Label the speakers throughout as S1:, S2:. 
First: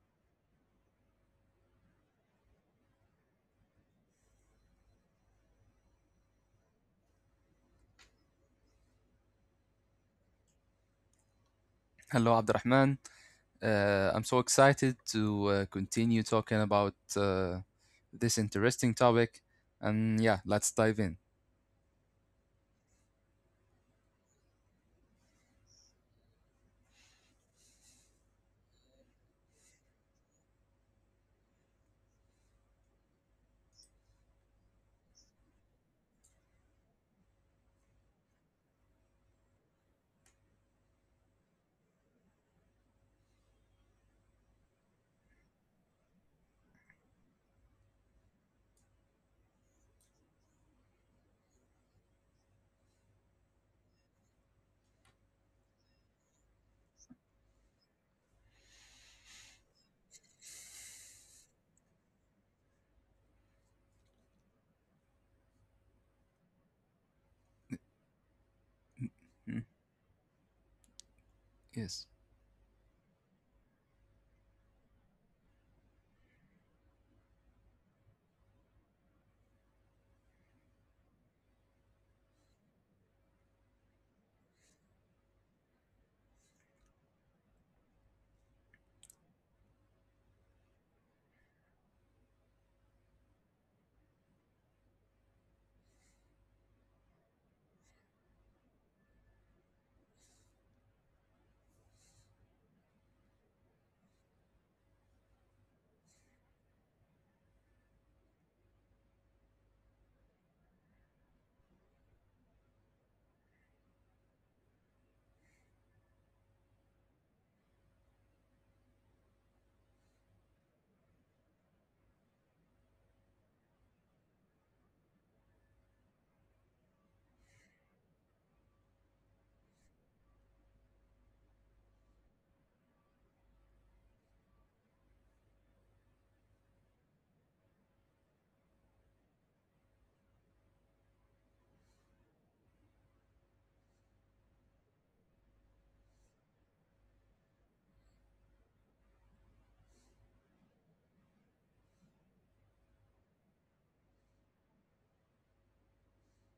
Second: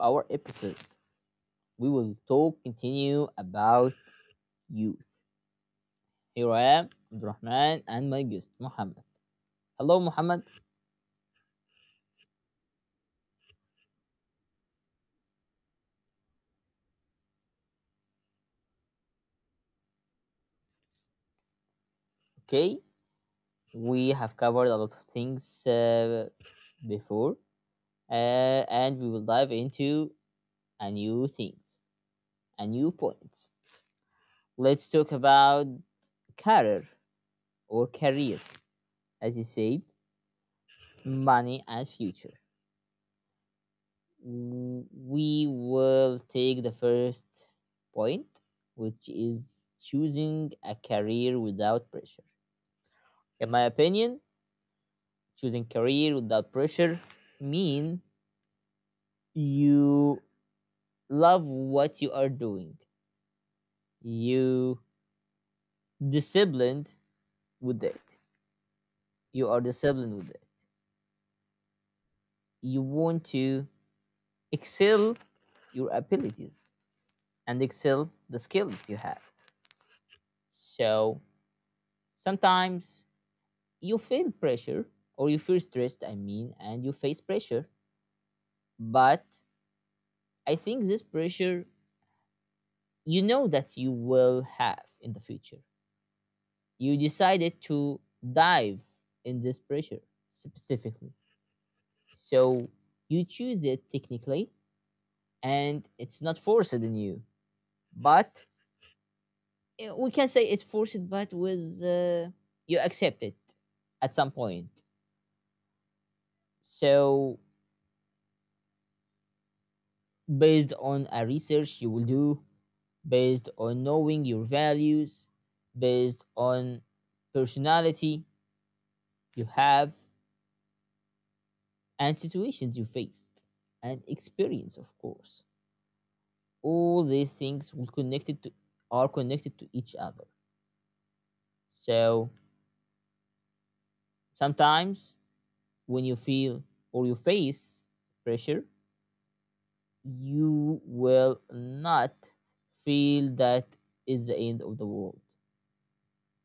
S1: our episode. We will talk continue about youth. Here I am, Abdurrahman, and my guest Muhammad. Hello, Muhammad.
S2: Hello, Abdurrahman. I'm so excited to continue talking about this interesting topic. And yeah, let's dive in.
S1: Okay, we have covered a lot of things before, and we will dive into a new things, a new points. Let's talk about career or career, as you said, money and future. We will take the first point, which is choosing a career without pressure. In my opinion, choosing career without pressure mean you love what you are doing. You disciplined with it. You
S2: Mm,
S1: are disciplined with it.
S2: yes.
S1: You want to excel your abilities and excel the skills you have. So sometimes you feel pressure or you feel stressed, I mean, and you face pressure. But I think this pressure, you know that you will have in the future. You decided to dive in this pressure specifically. So you choose it technically, and it's not forced in you. But we can say it's forced, but with you accept it at some point. So based on a research you will do, based on knowing your values, based on personality you have, and situations you faced, and experience, of course. All these things will connected to are connected to each other. So sometimes when you feel or you face pressure, you will not feel that is the end of the world.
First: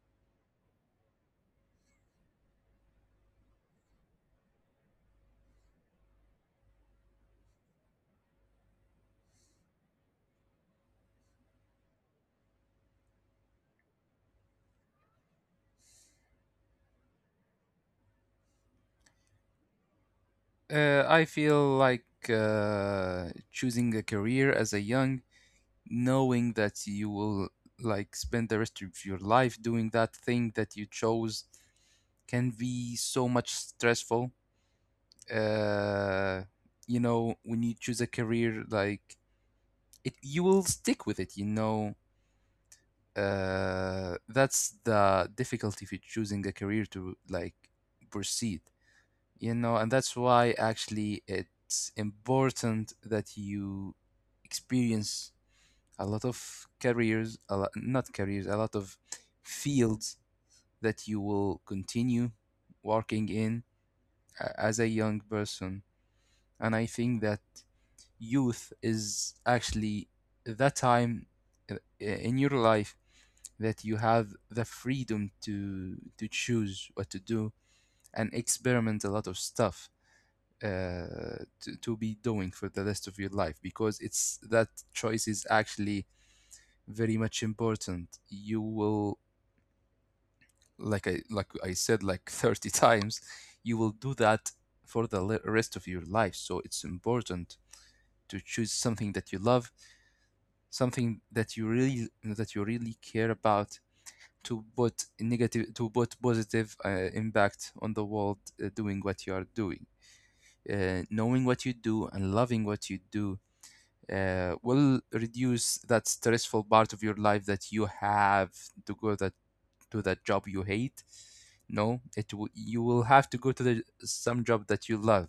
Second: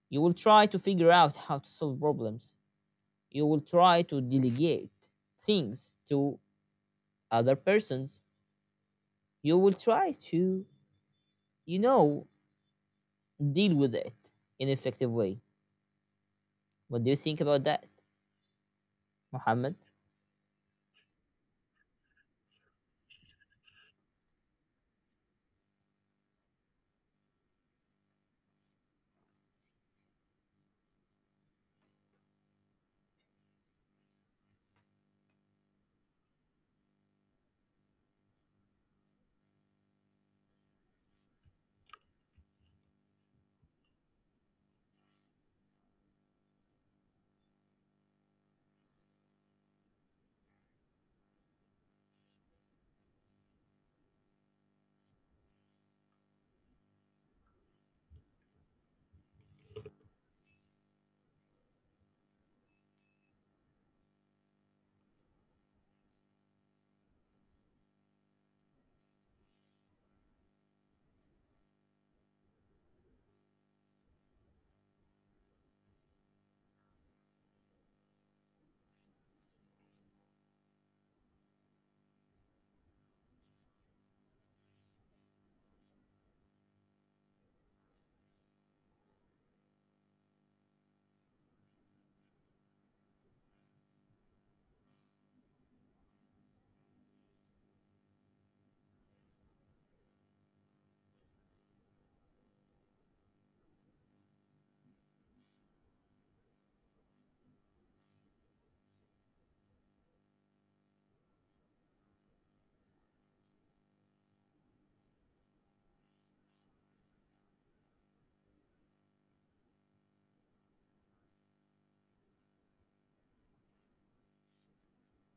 S1: You will try to figure out how to solve problems. You will try to delegate things to other persons. You will try to, you know, deal with it in an effective way. What do you think about that, Mohammed?
S2: I feel like choosing a career as a young, knowing that you will like spend the rest of your life doing that thing that you chose, can be so much stressful. Uh, when you choose a career, like it, you will stick with it. That's the difficulty with choosing a career to like proceed, and that's why actually it's important that you experience a lot of careers, a lot, not careers, a lot of fields that you will continue working in as a young person. And I think that youth is actually that time, uh, in your life, that you have the freedom to choose what to do and experiment a lot of stuff, to be doing for the rest of your life, because it's that choice is actually very much important. You will like I said, like 30 times, you will do that for the rest of your life, so it's important to choose something that you love, something that you really care about, to put negative to put positive impact on the world, doing what you are doing. Knowing what you do and loving what you do will reduce that stressful part of your life, that you have to go that to that job you hate. No, it will, you will have to go to the some job that you love.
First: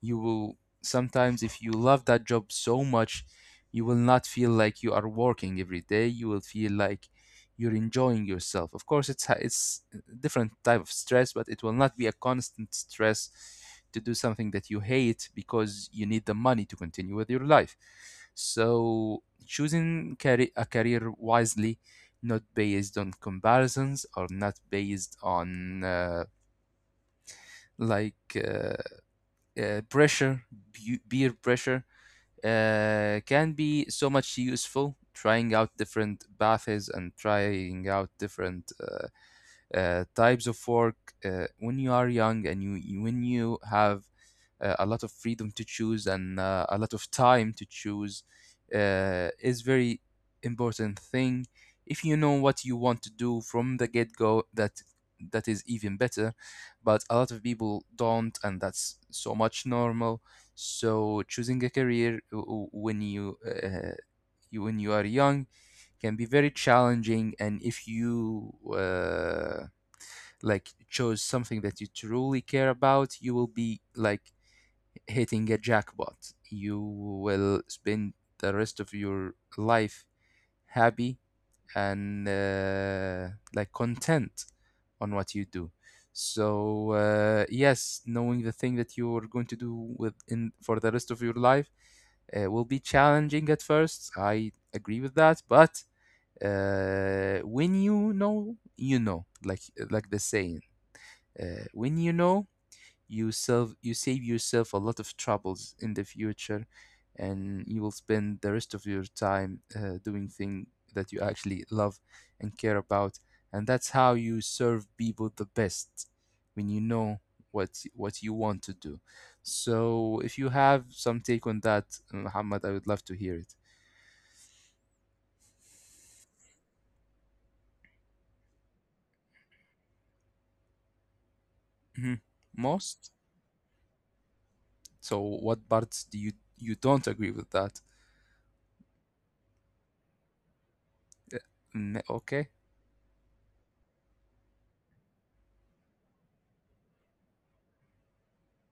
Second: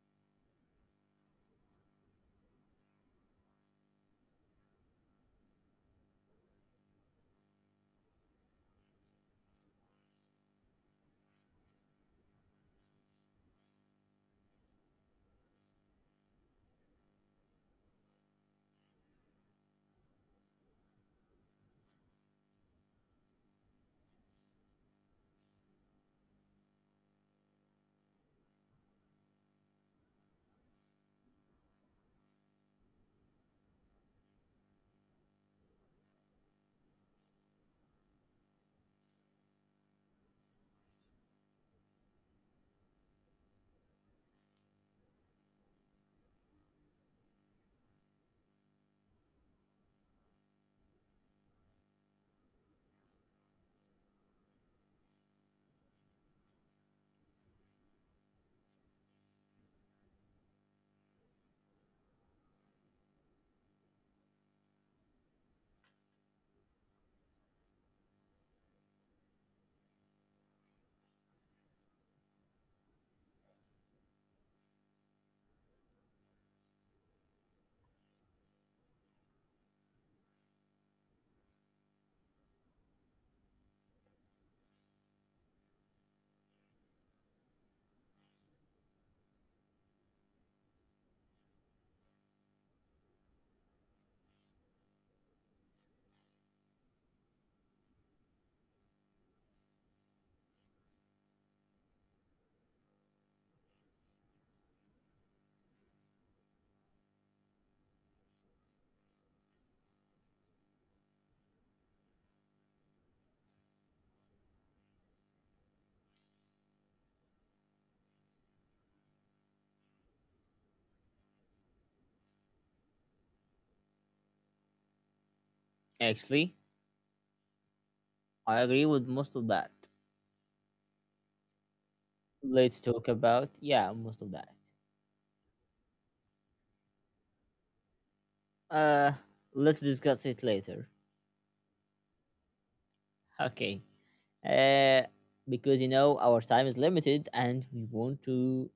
S2: You will sometimes, if you love that job so much, you will not feel like you are working every day. You will feel like you're enjoying yourself. Of course it's it's a different type of stress, but it will not be a constant stress to do something that you hate because you need the money to continue with your life. So choosing a career wisely, not based on comparisons or not based on like uh, pressure, beer pressure, can be so much useful. Trying out different baths and trying out different types of work when you are young and when you have a lot of freedom to choose and a lot of time to choose is very important thing. If you know what you want to do from the get-go, that is even better, but a lot of people don't, and that's so much normal. So choosing a career, when you, you, when you are young, can be very challenging, and if you like chose something that you truly care about, you will be like hitting a jackpot. You will spend the rest of your life happy and like content on what you do. So yes, knowing the thing that you are going to do with in for the rest of your life will be challenging at first. I agree with that, but when you know, like the saying, when you know, you save yourself a lot of troubles in the future, and you will spend the rest of your time doing things that you actually love and care about, and that's how you serve people the best, when you know what you want to do. So, if you have some take on that, Muhammad, I would love to hear it.
S1: Actually, I agree with most of that.
S2: Mhm.
S1: Let's talk
S2: Most.
S1: about yeah, most of that.
S2: So, what parts do you don't agree with that?
S1: Uh, let's discuss it later.
S2: Uh, Mm, okay.
S1: Okay. Uh, because you know our time is limited and we want to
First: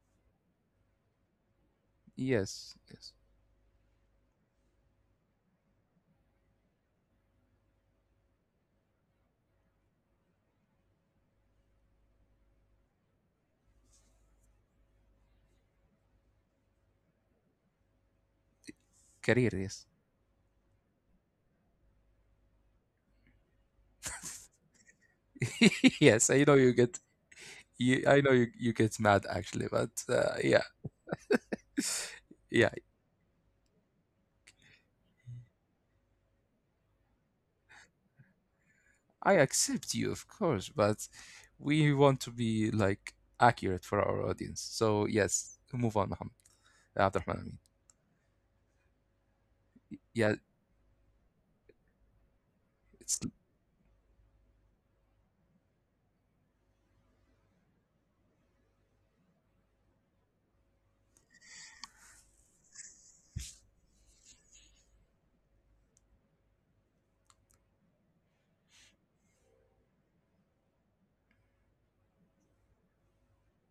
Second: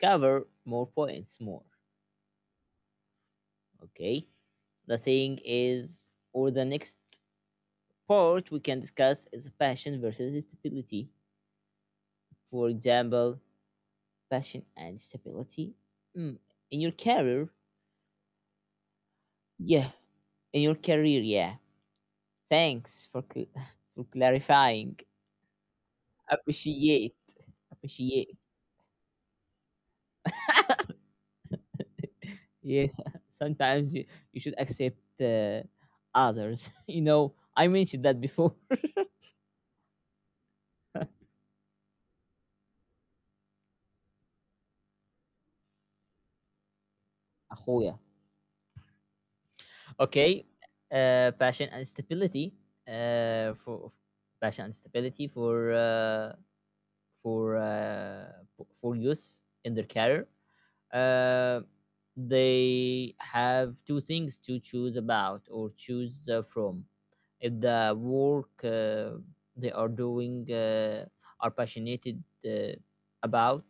S1: cover more points more.
S2: Yes. Yes.
S1: Okay. The thing is, or the next part we can discuss is passion versus stability. For example, passion and stability mm, in your career.
S2: Career. Yes.
S1: Yeah, in your career. Yeah. Thanks for for clarifying.
S2: Yes, I know
S1: Appreciate.
S2: I know
S1: Appreciate.
S2: you get mad actually, but yeah, yeah,
S1: Yes. Sometimes you should accept others. You know, I mentioned that before.
S2: I accept you, of course, but we want to be like accurate for our audience. So yes, move on, Mohammed. Abdurrahman Amin.
S1: أخويا.
S2: Yeah,
S1: Okay, passion and stability.
S2: it's
S1: For passion and stability for p- for youth in their career. Uh, they have two things to choose about or choose from. If the work they are doing are passionate uh, about,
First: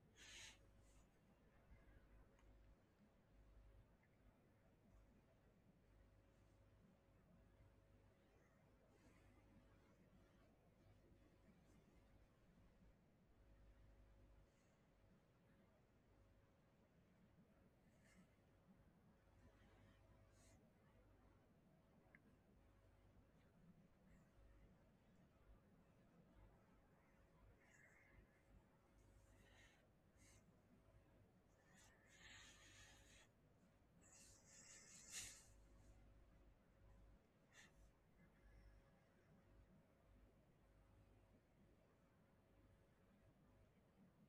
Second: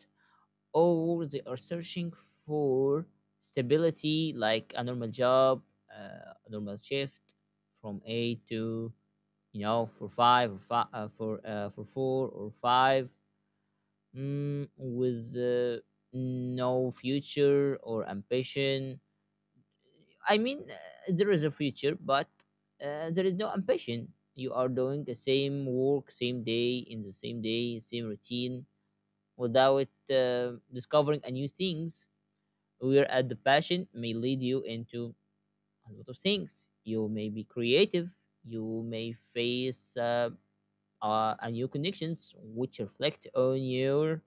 S1: or they are searching for stability like a normal job, a normal shift from eight to for five or five for four or five, with no future or ambition. I mean, there is a future, but there is no ambition. You are doing the same work same day in the same day same routine without discovering a new things, whereas the passion may lead you into a lot of things. You may be creative, you may face new connections which reflect on your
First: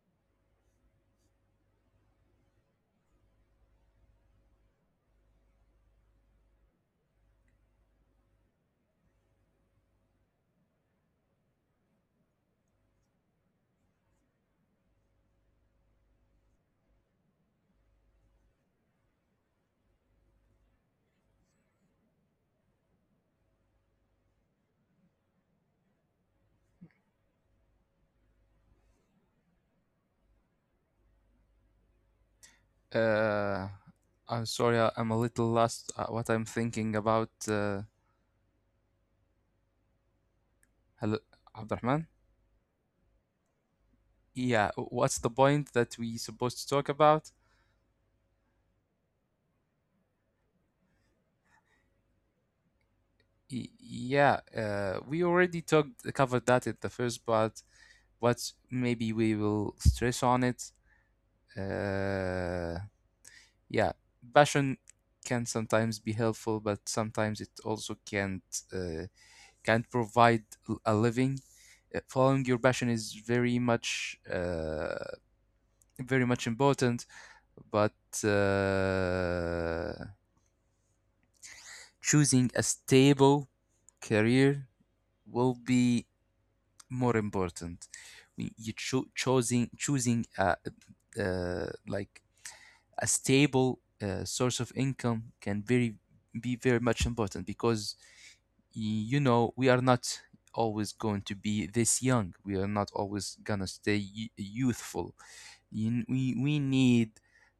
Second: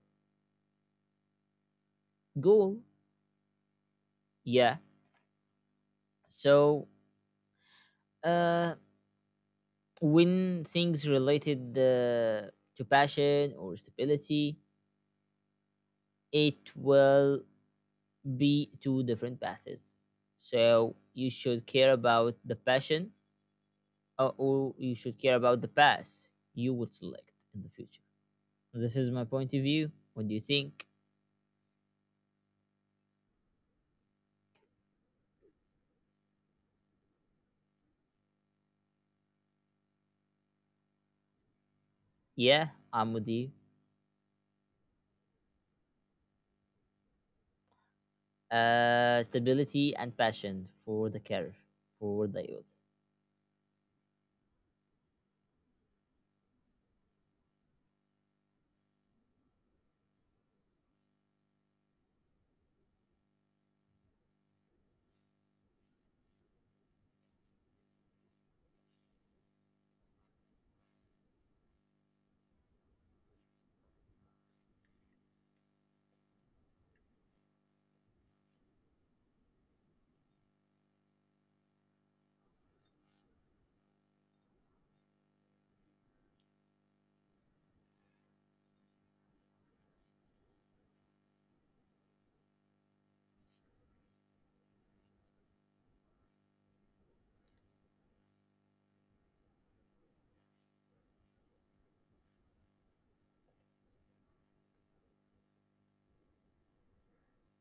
S1: goal. Yeah. So uh, when things related to passion or stability, it will be two different paths. So you should care about the passion, or you should care about the path you would select in the future. So this is my point of view. What do you think?
S2: uh, I'm sorry, I'm a little lost. What I'm thinking about, hello, Abdurrahman.
S1: Yeah, I'm with you.
S2: Yeah, what's the point that we supposed to talk about?
S1: Stability and passion for the career, for the youth.
S2: Yeah, we already talked covered that in the first part. What maybe we will stress on it. Uh, yeah, passion can sometimes be helpful, but sometimes it also uh, can't provide a living. Following your passion is very much very much important, but uh, choosing a stable career will be more important. You choosing uh, like a stable source of income can very be very much important, because you know we are not always going to be this young, we are not always gonna stay youthful. We need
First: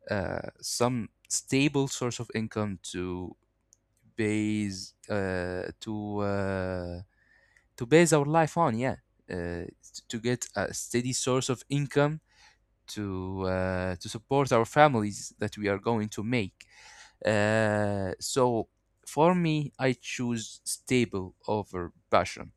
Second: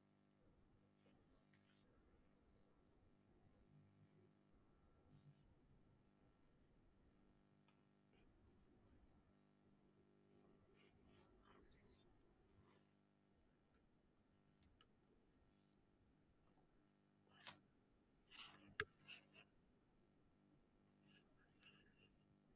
S2: some stable source of income base uh, to uh, to base our life on, yeah. uh, to get a steady source of income to to support our families that we are going to make, so for me, I choose stable over passion.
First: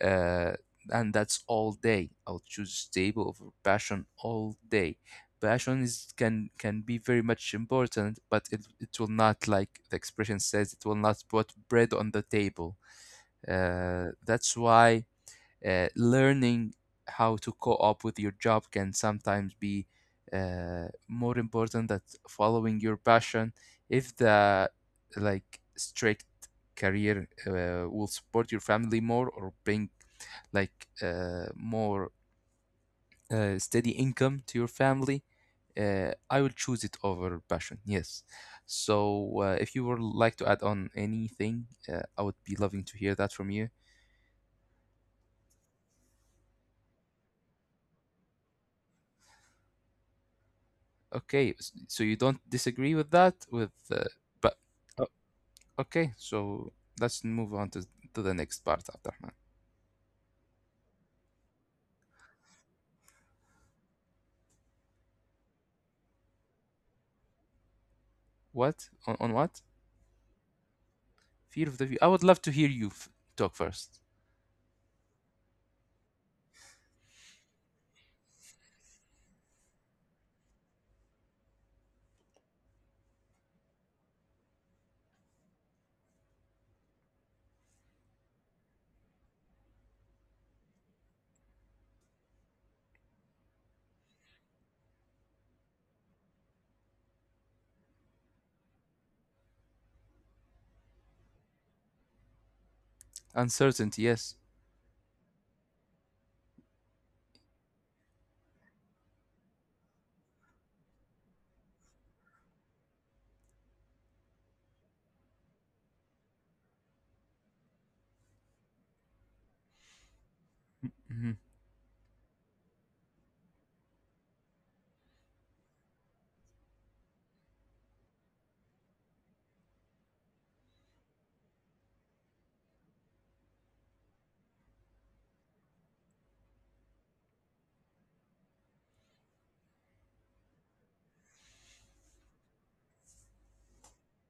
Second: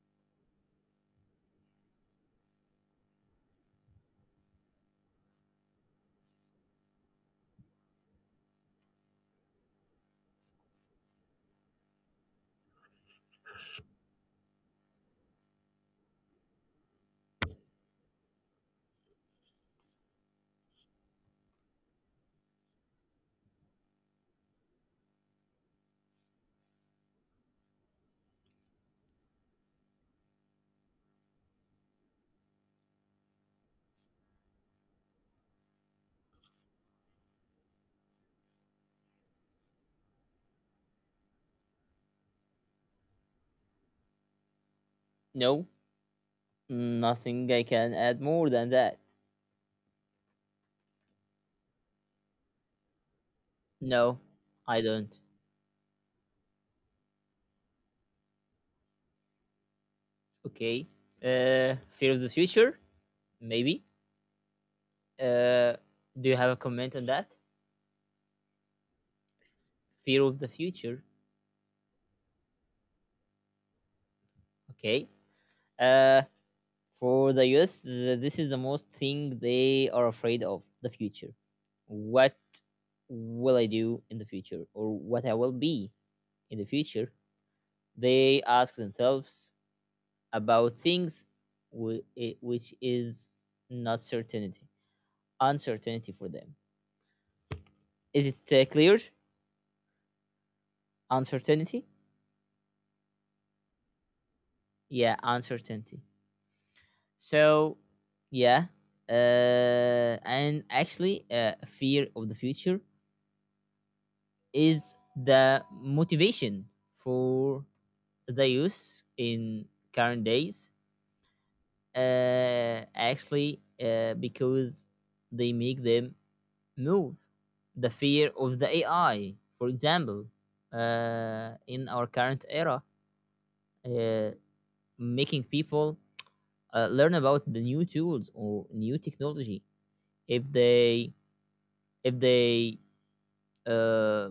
S2: Uh, and that's all day. I'll choose stable over passion all day. Passion is can be very much important, but it will not, like the expression says, it will not put bread on the table. That's why learning how to co-op with your job can sometimes be more important than following your passion, if the, like, strict career will support your family more or bring more, steady income to your family. I will choose it over passion, yes. So if you would like to add on anything, I would be loving to hear that from you.
S1: No, nothing I can add more than that.
S2: Okay, so you don't disagree with that? With
S1: No,
S2: but
S1: I
S2: o
S1: don't.
S2: okay, so let's move on to the next part, Abdurrahman.
S1: Okay. Fear of the future, maybe. Uh, do you have a comment on that?
S2: What on what?
S1: Fear of the future.
S2: Fear of the view. I would love to hear you f talk first.
S1: Okay. Uh, For the us, this is the most thing they are afraid of the future. What will I do in the future, or what I will be in the future? They ask themselves about things which is not certainty, uncertainty for them. Is it clear? Uncertainty?
S2: Uncertainty, yes.
S1: Yeah, uncertainty. So, yeah. And actually, fear of the future is the motivation for the youth in current days,
S2: Hmm.
S1: actually, because they make them move. The fear of the AI, for example, in our current era, uh, making people learn about the new tools or new technology. if they if they uh,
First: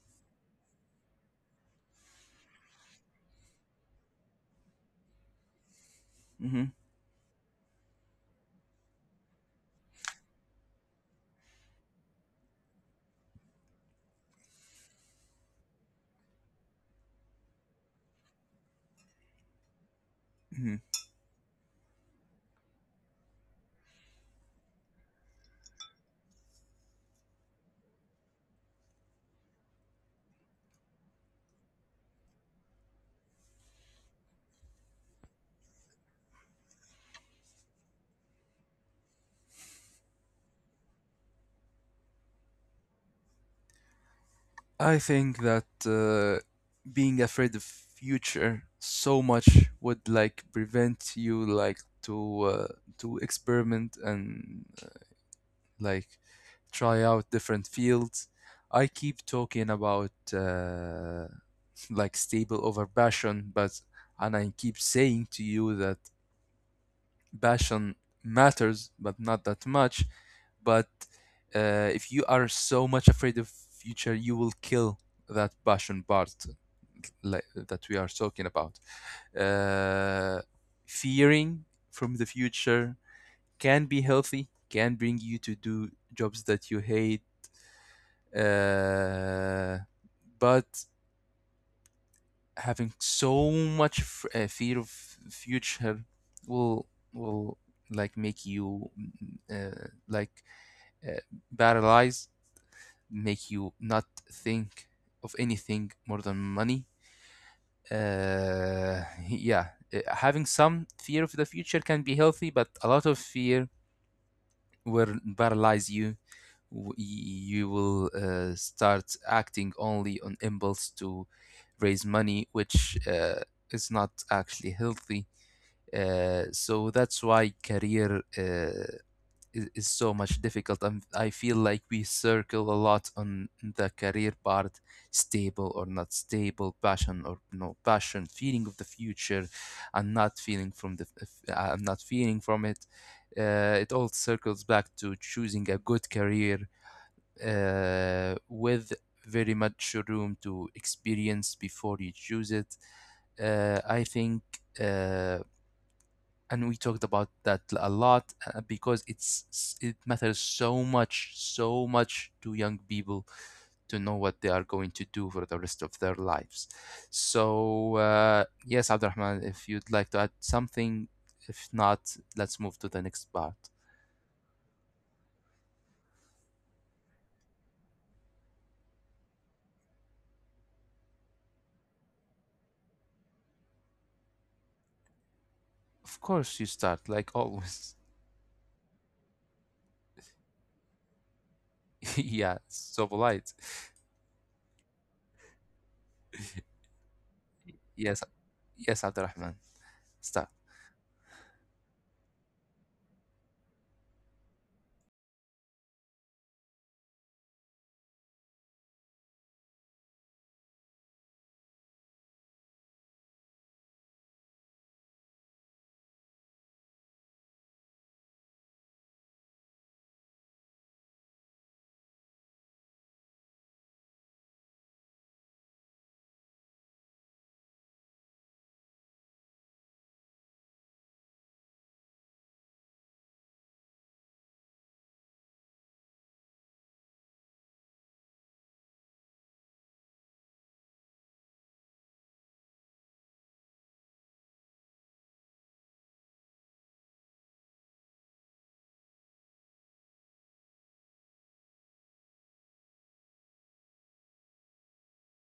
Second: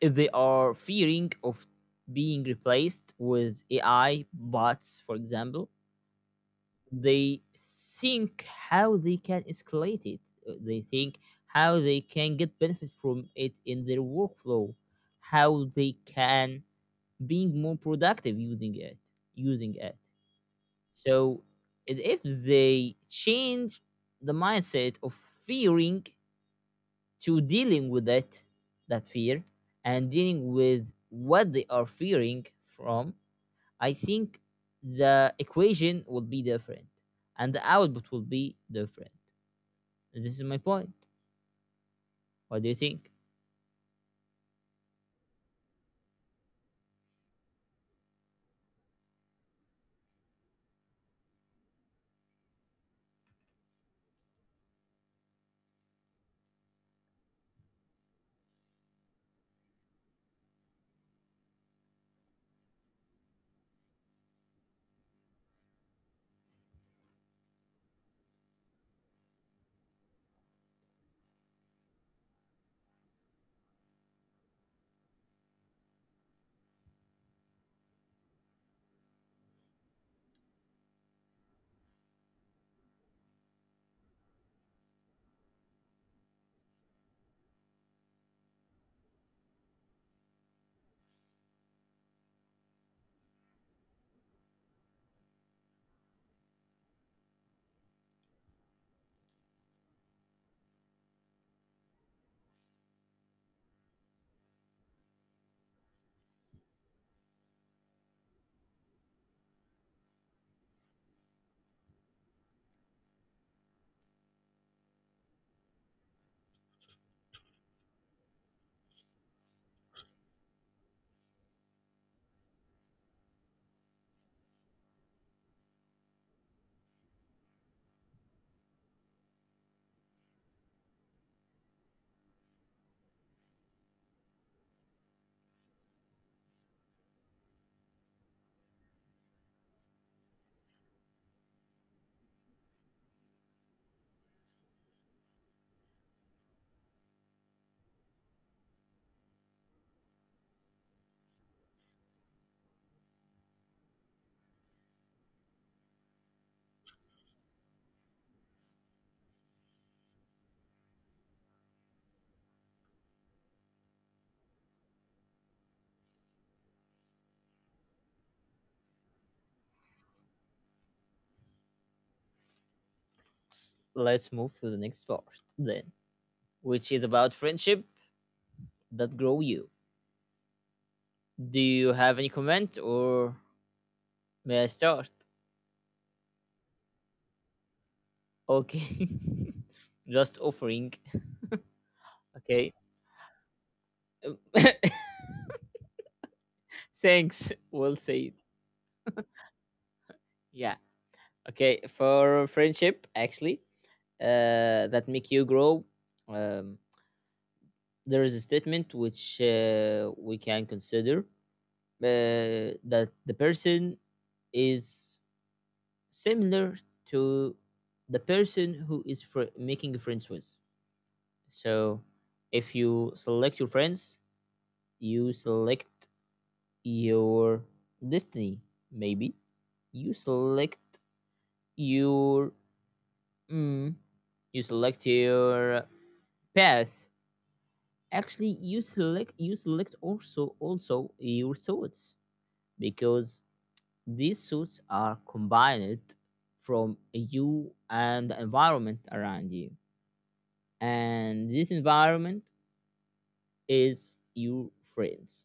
S1: if they are fearing of being replaced with AI bots, for example,
S2: Hmm.
S1: they think how they can escalate it. They think how they can get benefit from it in their workflow, how they can being more productive using it.
S2: Hmm.
S1: So if they change the mindset of fearing to dealing with it, that fear, and dealing with what they are fearing from, I think the equation will be different and the output will be different. This is my point. What do you think?
S2: I think that uh, being afraid of future so much would like prevent you, like, to uh, to experiment and like try out different fields. I keep talking about, like stable over passion, but and I keep saying to you that passion matters, but not that much. But if you are so much afraid of future, you will kill that passion part, like, that we are talking about. Uh, Fearing from the future can be healthy, can bring you to do jobs that you hate, uh, but having so much fear of future will will like make you, uh, paralyzed, make you not think of anything more than money, uh, yeah. Having some fear of the future can be healthy, but a lot of fear will paralyze you. You will start acting only on impulse to raise money, which is not actually healthy. So that's why career is so much difficult. I feel like we circle a lot on the career part, stable or not stable, passion or no passion, feeling of the future, and not feeling from the, I'm not feeling from it. It all circles back to choosing a good career with very much room to experience before you choose it. I think, uh, and we talked about that a lot, because it matters so much, so much, to young people, to know what they are going to do for the rest of their lives. So yes, Abdurrahman, if you'd like to add something, if not, let's move to the next part.
S1: Let's move to the next part then, which is about friendship that grow you. Do you have any comment, or may I start?
S2: Of course you start, like always.
S1: Okay. Just offering.
S2: Yeah,
S1: Okay.
S2: so polite.
S1: Thanks. We'll say
S2: Yes,
S1: it.
S2: yes, Abdurrahman, start.
S1: Yeah. Okay, for friendship, actually, that make you grow. Um, there is a statement which, we can consider that the person is similar to the person who is making friends with. So, if you select your friends, you select your destiny. Maybe you select your mm, your path. Actually, you select also your thoughts, because these thoughts are combined from you and the environment around you, and this environment is your friends.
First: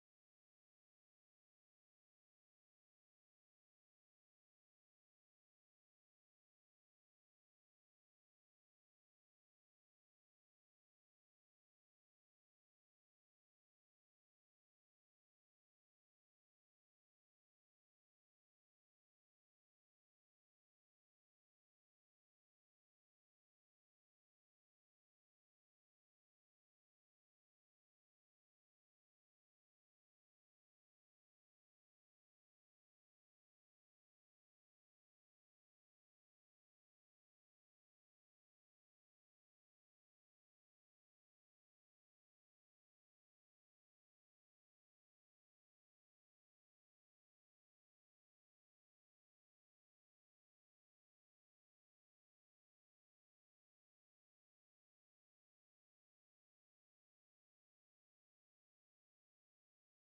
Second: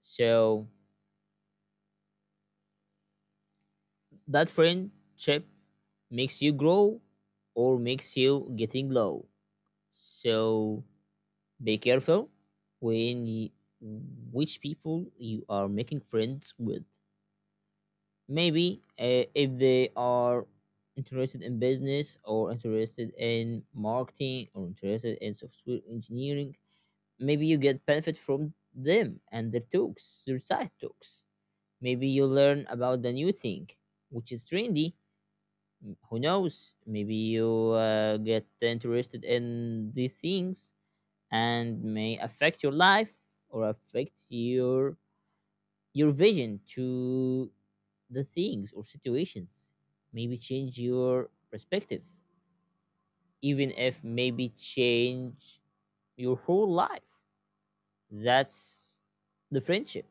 S1: So that friendship makes you grow, or makes you getting low. So be careful when you, which people you are making friends with. Maybe if they are interested in business, or interested in marketing, or interested in software engineering, maybe you get benefit from them and their talks, their side talks. Maybe you learn about the new thing, which is trendy. Who knows? Maybe you get interested in these things, and may affect your life, or affect your vision to the things or situations. Maybe change your perspective, even if maybe change your whole life. That's the friendship,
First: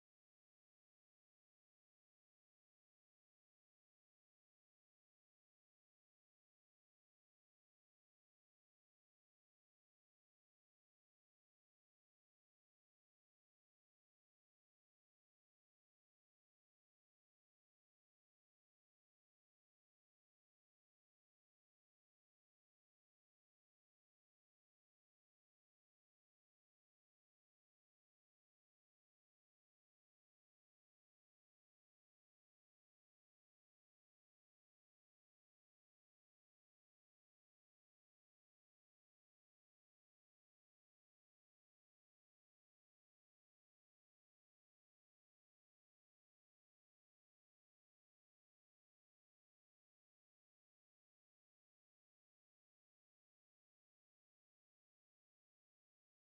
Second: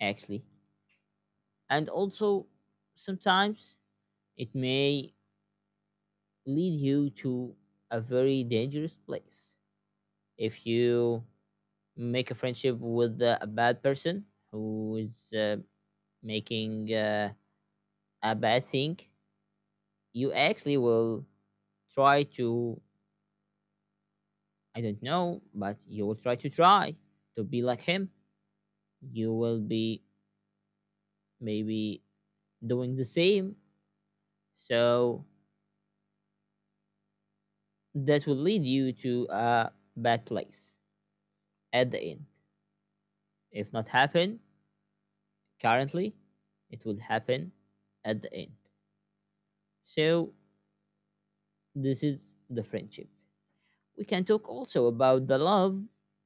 S1: actually. And also sometimes it may lead you to a very dangerous place, if you make a friendship with a bad person, who is making a bad thing. You actually will try to I don't know, but you will try to be like him. You will be maybe doing the same. So that will lead you to a bad place at the end. If not happen currently, it will happen at the end. So this is the friendship. We can talk also about the love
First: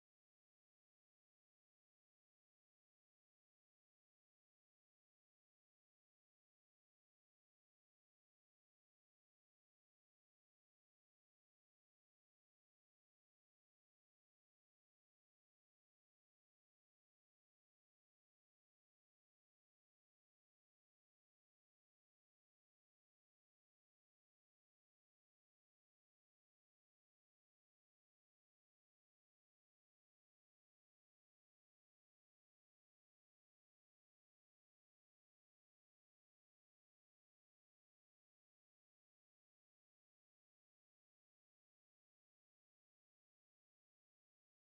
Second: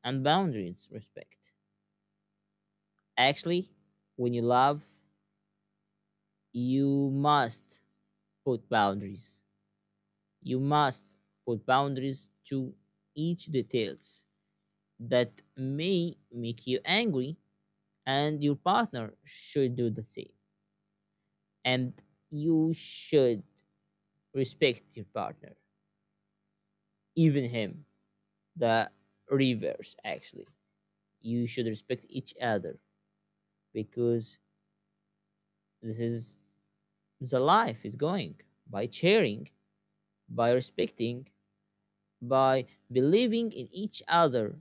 S1: and boundaries respect. Actually, when you love, you must put boundaries. You must put boundaries to each details that may make you angry, and your partner should do the same. And you should respect your partner, even him. The reverse, actually. You should respect each other, because this is the life is going by sharing, by respecting, by believing in each other,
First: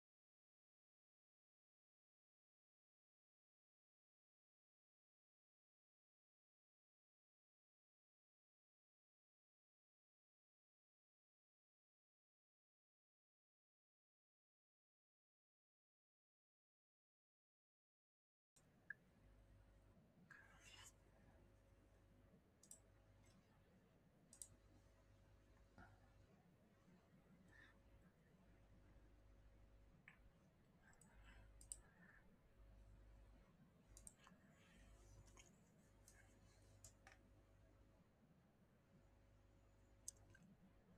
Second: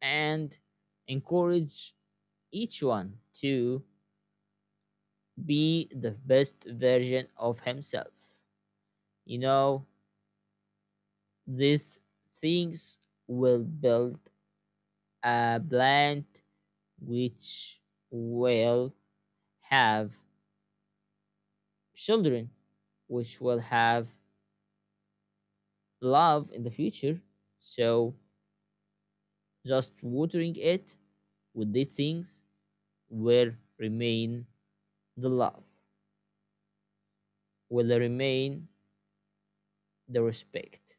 S1: and encourage each one to be the best version of himself. You know, these things will build a plant which will have children, which will have love in the future. So, just watering it with these things will remain the love, will remain the respect.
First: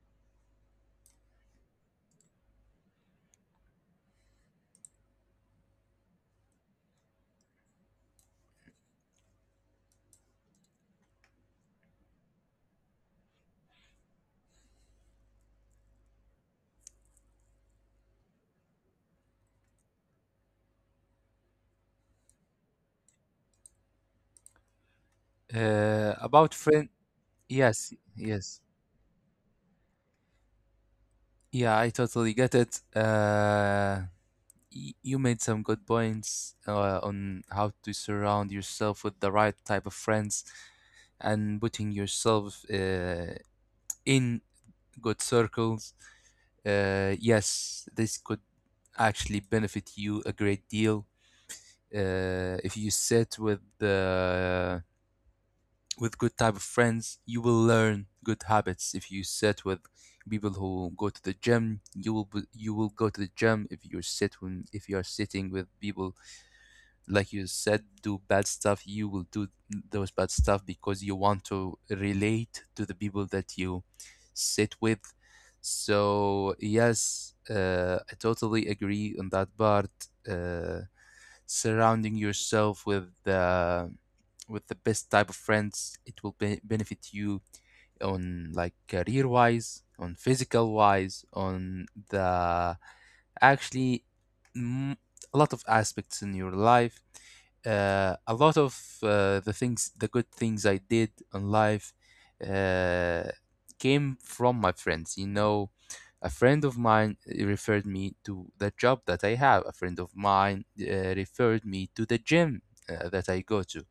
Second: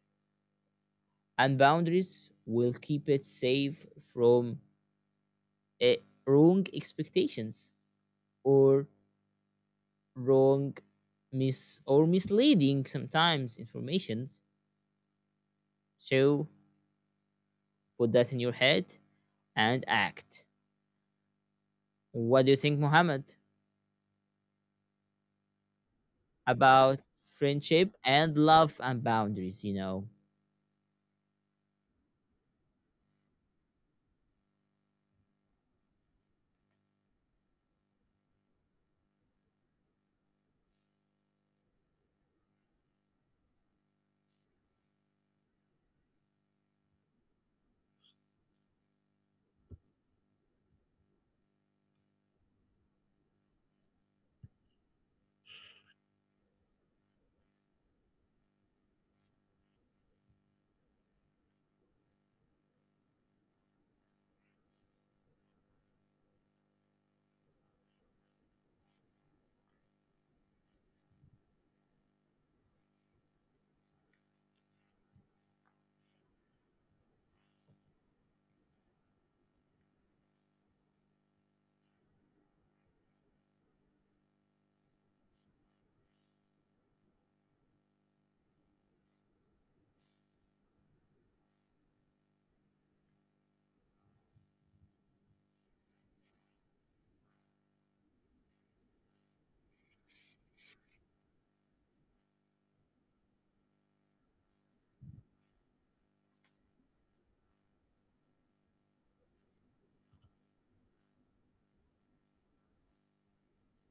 S1: And boundaries will keep it safe from eh, wrong expectations, or wrong misleading sometimes informations. So put that in your head and act. What do you think, Mohammed,
S2: Uh, about friend,
S1: about
S2: yes,
S1: friendship and
S2: yes.
S1: love and boundaries, you know?
S2: Yeah, I totally get it. You made some good points on how to surround yourself with the right type of friends and putting yourself in good circles. Yes, this could actually benefit you a great deal. If you sit with the with good type of friends, you will learn good habits. If you sit with people who go to the gym, you will be, you will go to the gym. If you sit when if you are sitting with people like you said, do bad stuff, you will do those bad stuff because you want to relate to the people that you sit with. So, yes, I totally agree on that part. Uh, Surrounding yourself with the best type of friends, it will benefit you on like career wise, on physical wise, on the actually a lot of aspects in your life. A lot of the things, the good things I did in life, uh, came from my friends. You know, a friend of mine referred me to the job that I have. A friend of mine referred me to the gym that I go to.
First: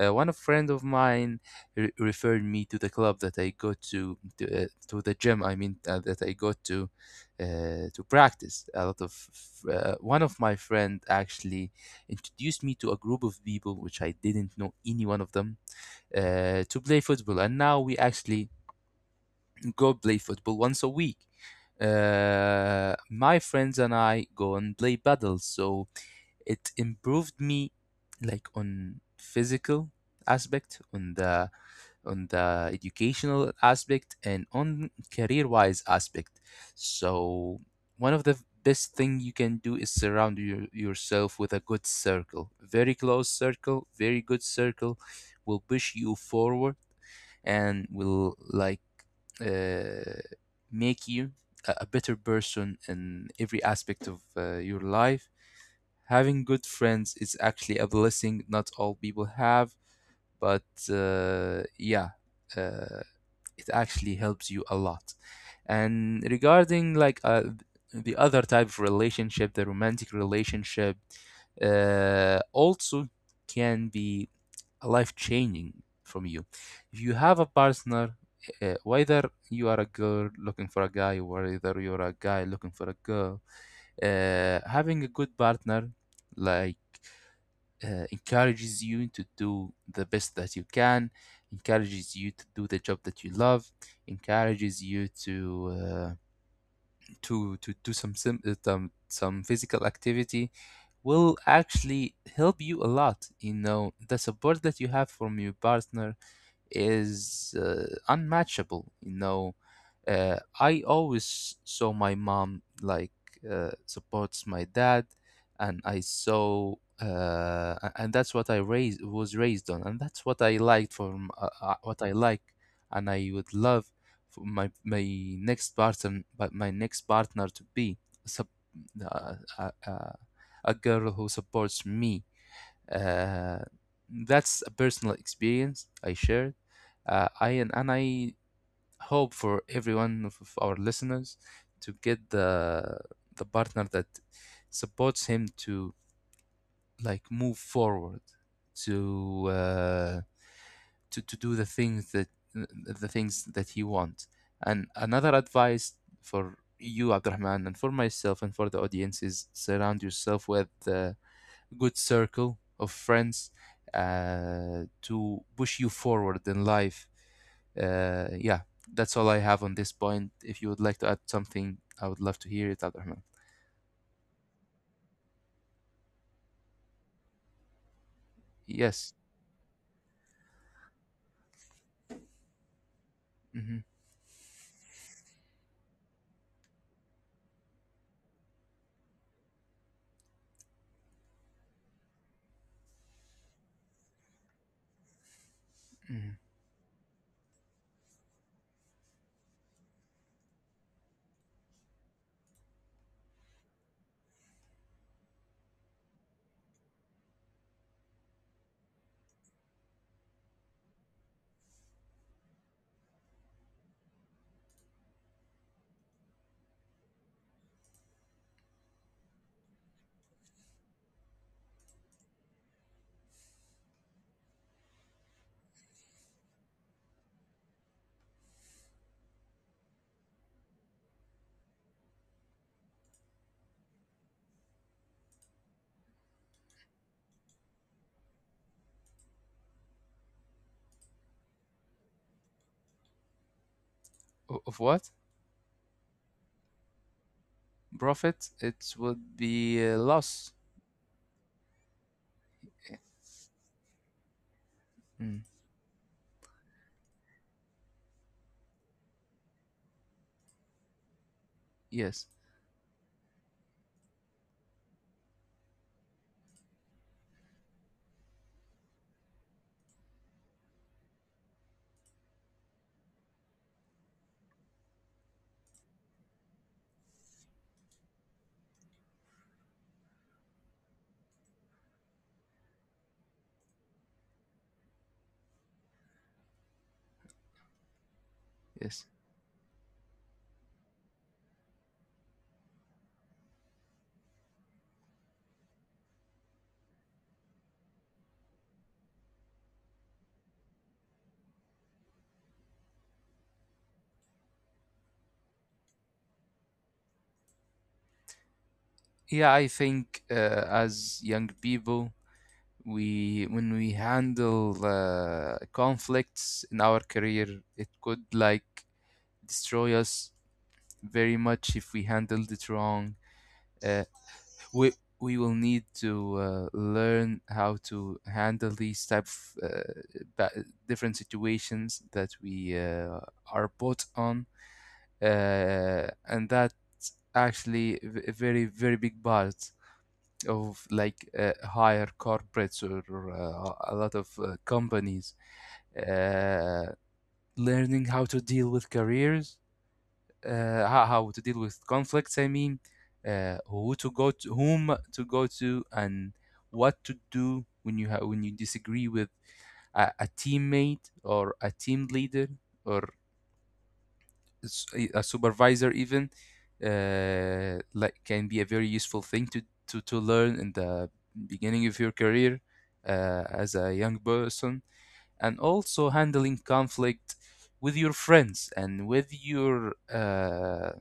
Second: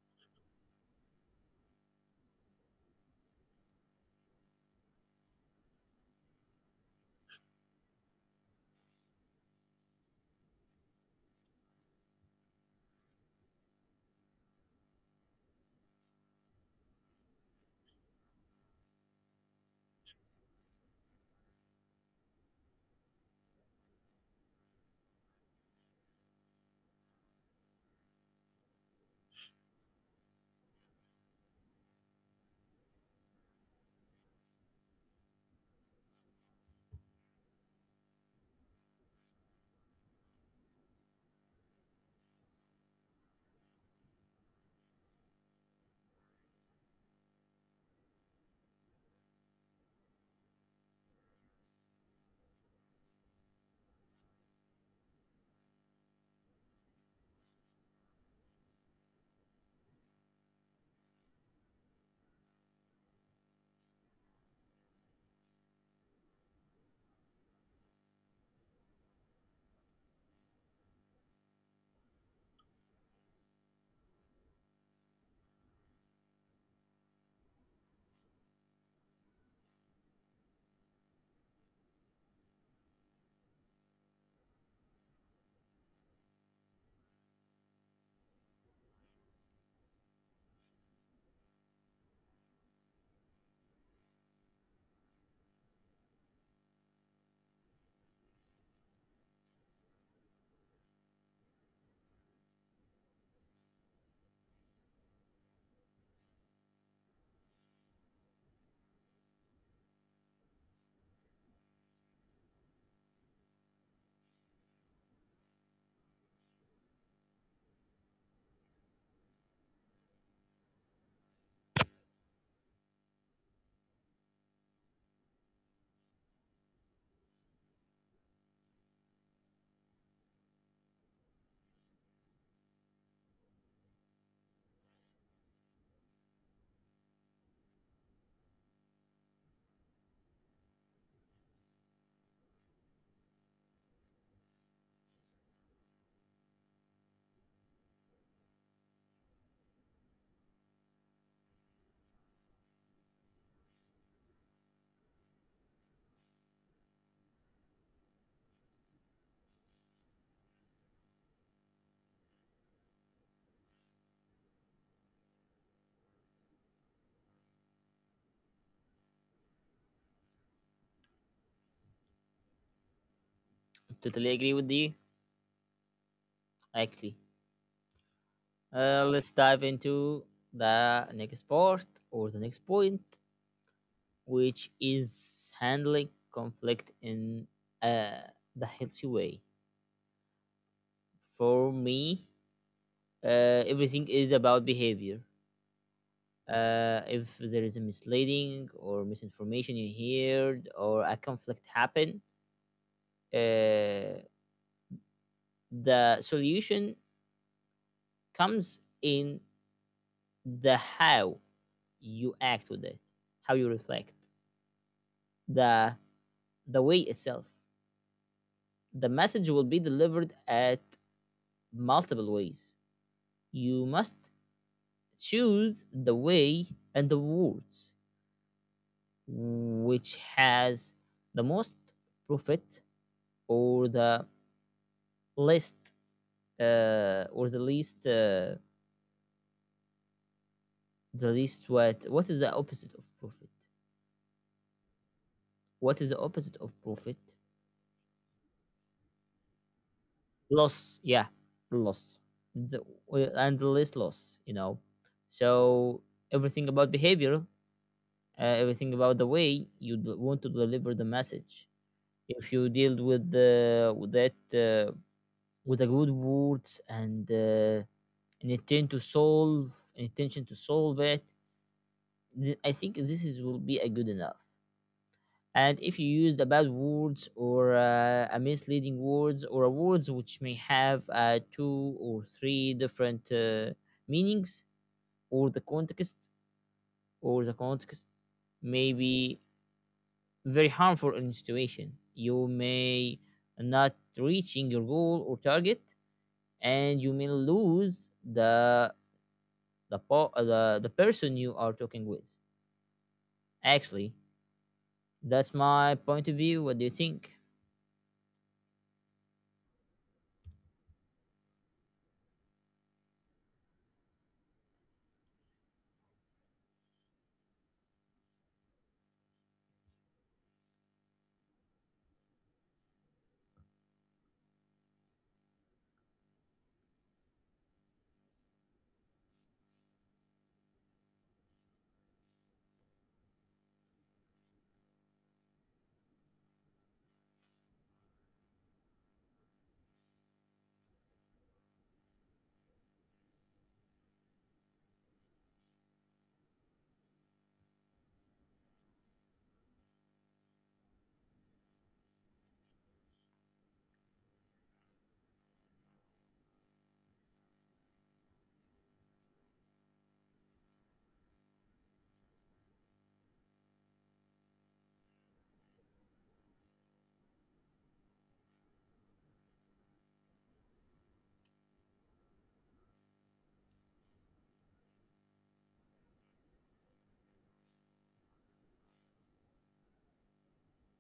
S2: One of friend of mine referred me to the club that I go to to the gym. That I go to practice. A lot of One of my friend actually introduced me to a group of people which I didn't know any one of them, to play football, and now we actually go play football once a week. My friends and I go and play paddle, so it improved me like on physical aspect, on the educational aspect, and on career wise aspect. So one of the best thing you can do is surround yourself with a good circle, very close circle, very good circle, will push you forward and will like uh, make you a better person in every aspect of your life. Having good friends is actually a blessing not all people have, but yeah, uh, it actually helps you a lot. And regarding like the other type of relationship, the romantic relationship, also can be life changing from you. If you have a partner, whether you are a girl looking for a guy or whether you're a guy looking for a girl, having a good partner, like encourages you to do the best that you can, encourages you to do the job that you love, encourages you to do some sim- some physical activity, will actually help you a lot. You know, the support that you have from your partner is unmatchable, I always saw my mom like supports my dad. And I saw and that's what I raised was raised on, and that's what I liked from what I like. And I would love for my next partner, but my next partner to be sup- uh, uh, uh, a girl who supports me. uh, that's a personal experience I shared. And I hope for everyone of our listeners to get the partner that supports him to like move forward to do the things that he wants. And another advice for you, Abdurrahman, and for myself and for the audience, is surround yourself with good circle of friends to push you forward in life. Yeah, that's all I have on this point. If you would like to add something, I would love to hear it, Abdurrahman.
S1: Totally agree with you, actually.
S2: Yes.
S1: Let's dive into the next part, or the next point,
S2: Hmm.
S1: which is handling conflict in uh, the healthy way. For me, everything is about behavior.
S2: Hmm.
S1: If there is a misleading or misinformation you heard, or a conflict happen, uh, the solution comes in the how you act with it, how you reflect, the the way itself. The message will be delivered at multiple ways. You must choose the way and the words which has the most profit, or the least least, the least what is the opposite of profit?
S2: O- Of what?
S1: What is the opposite of profit?
S2: Profit? It would be a loss.
S1: Loss, yeah, loss, the, and the least loss, you know.
S2: Mm.
S1: So everything about behavior. Everything about the way you want to deliver the message.
S2: Yes.
S1: If you deal with the with that, uh, with a good words, and an intent to solve an intention to solve it, I think this is will be a good enough. And if you use the bad words, or a misleading words, or a words which may have two or three different meanings, or the context may
S2: Yes.
S1: be very harmful in situation, you may not reaching your goal or target, and you may lose the person you are talking with. Actually, that's my point of view. What do you think,
S2: Yeah, I think, as young people, we when we handle conflicts in our career, it could like destroy us very much if we handled it wrong. Uh, we we will need to learn how to handle these type of different situations that we are put on, and that actually a very very big part of like higher corporates or a lot of companies, uh, learning how to deal with careers, how to deal with conflicts, I mean, whom to go to, and what to do when when you disagree with a teammate or a team leader or a supervisor even, like can be a very useful thing to learn in the beginning of your career, as a young person. And also, handling conflict with your friends and with your uh,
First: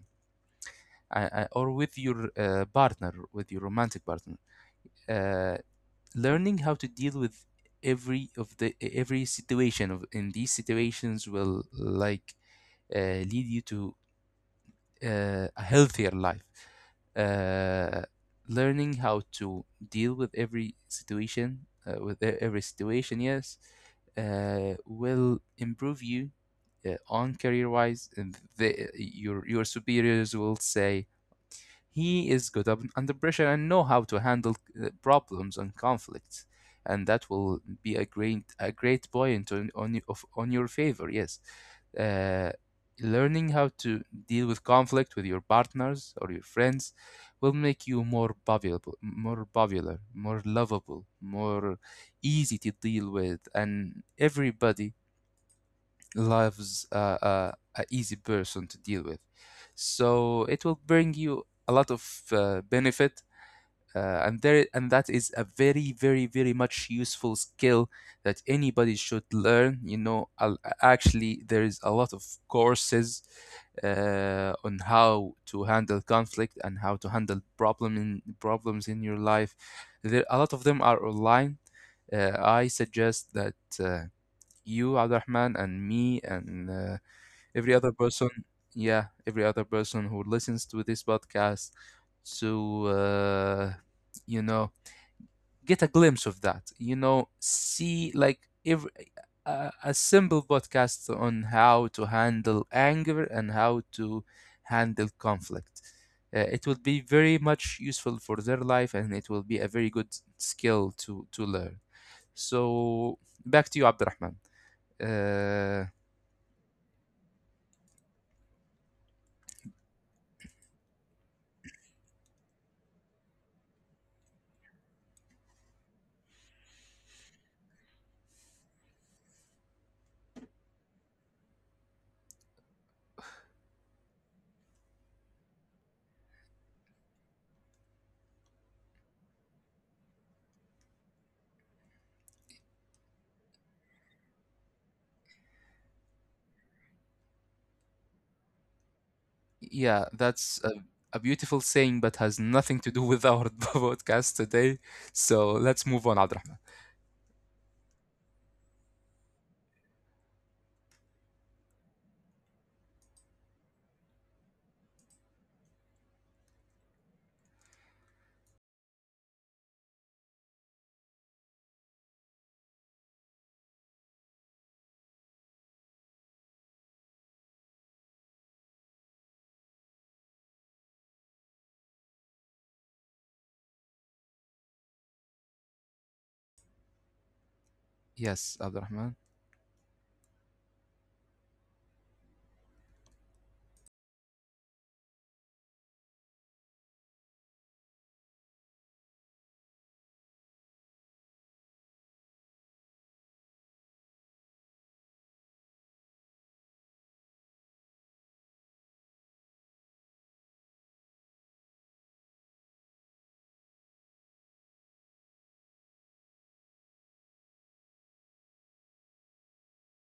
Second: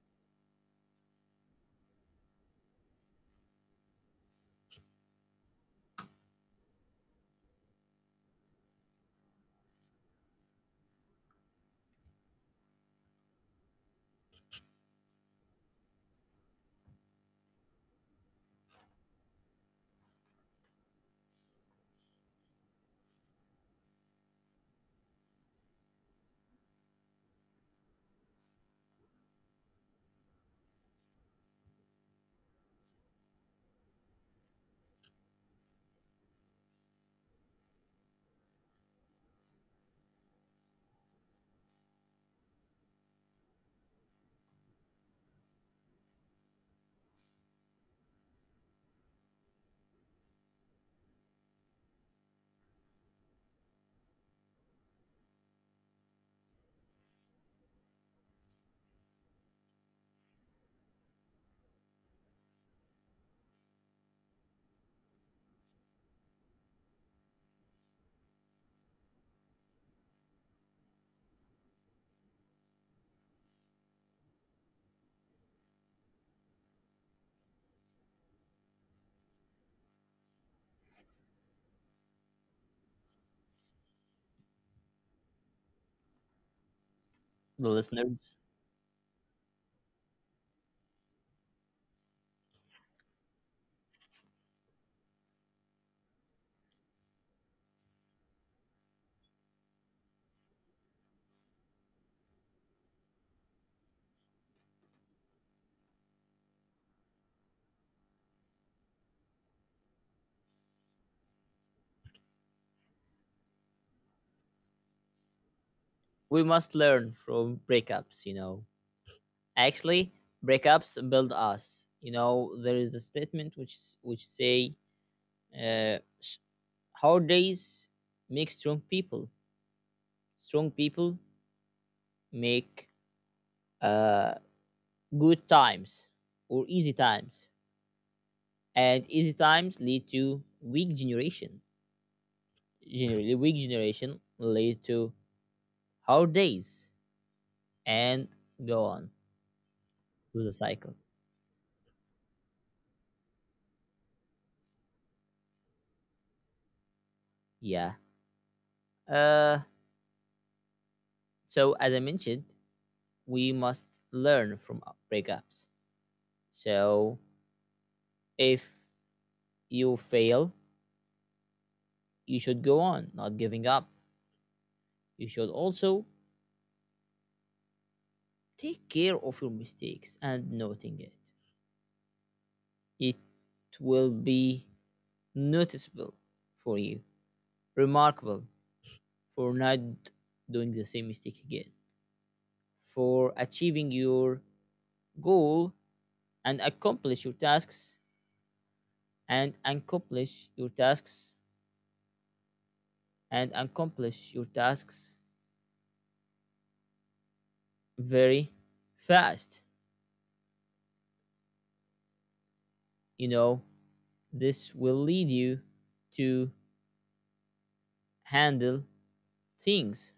S2: uh, uh, or with your uh, partner, with your romantic partner. Uh, Learning how to deal with every situation of in these situations will like lead you to a healthier life. Uh, Learning how to deal with every situation, every situation, yes, will improve you on career wise, and your superiors will say he is good up under pressure and know how to handle problems and conflicts. And that will be a great point on your favor. Yes, uh, learning how to deal with conflict with your partners or your friends will make you more valuable, more popular, more lovable, more easy to deal with, and everybody loves a easy person to deal with. So it will bring you a lot of benefit, and that is a very, very, very much useful skill that anybody should learn. You know, actually, there is a lot of courses on how to handle conflict and how to handle problems in your life. There, a lot of them are online. I suggest that. You, Abdurrahman, and me, and
S1: the
S2: every other person.
S1: listeners?
S2: Yeah, every other person who listens to this podcast to, you know, get a glimpse of that. You know, see like every, a simple podcast on how to handle anger and how to handle conflict. It will be very much useful for their life, and it will be a very good skill to learn. So, back to you, Abdurrahman. Uh,
S1: We must learn from breakups. Actually, breakups build us. There is a statement which say, uh, hard days make strong people. Strong people make uh, good times or easy times, and easy times lead to weak generation. Generally, weak generation lead to hard days, and go on
S2: Yeah,
S1: through the cycle.
S2: a beautiful saying, but has nothing to do with our podcast today. So let's move on, Abdurrahman.
S1: Yeah. Uh, so as I mentioned, we must learn from breakups. So if you fail, you should go on, not giving up. You should also take care of your mistakes and noting it. It will be noticeable for you, remarkable
S2: Yes, Abdurrahman.
S1: for not doing the same mistake again, for achieving your goal and accomplish your tasks and accomplish your tasks and accomplish your tasks very fast. You know, this will lead you to handle things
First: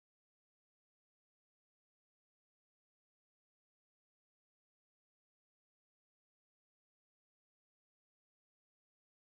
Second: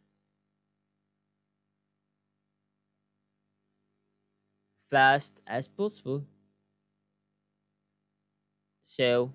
S1: fast as possible. So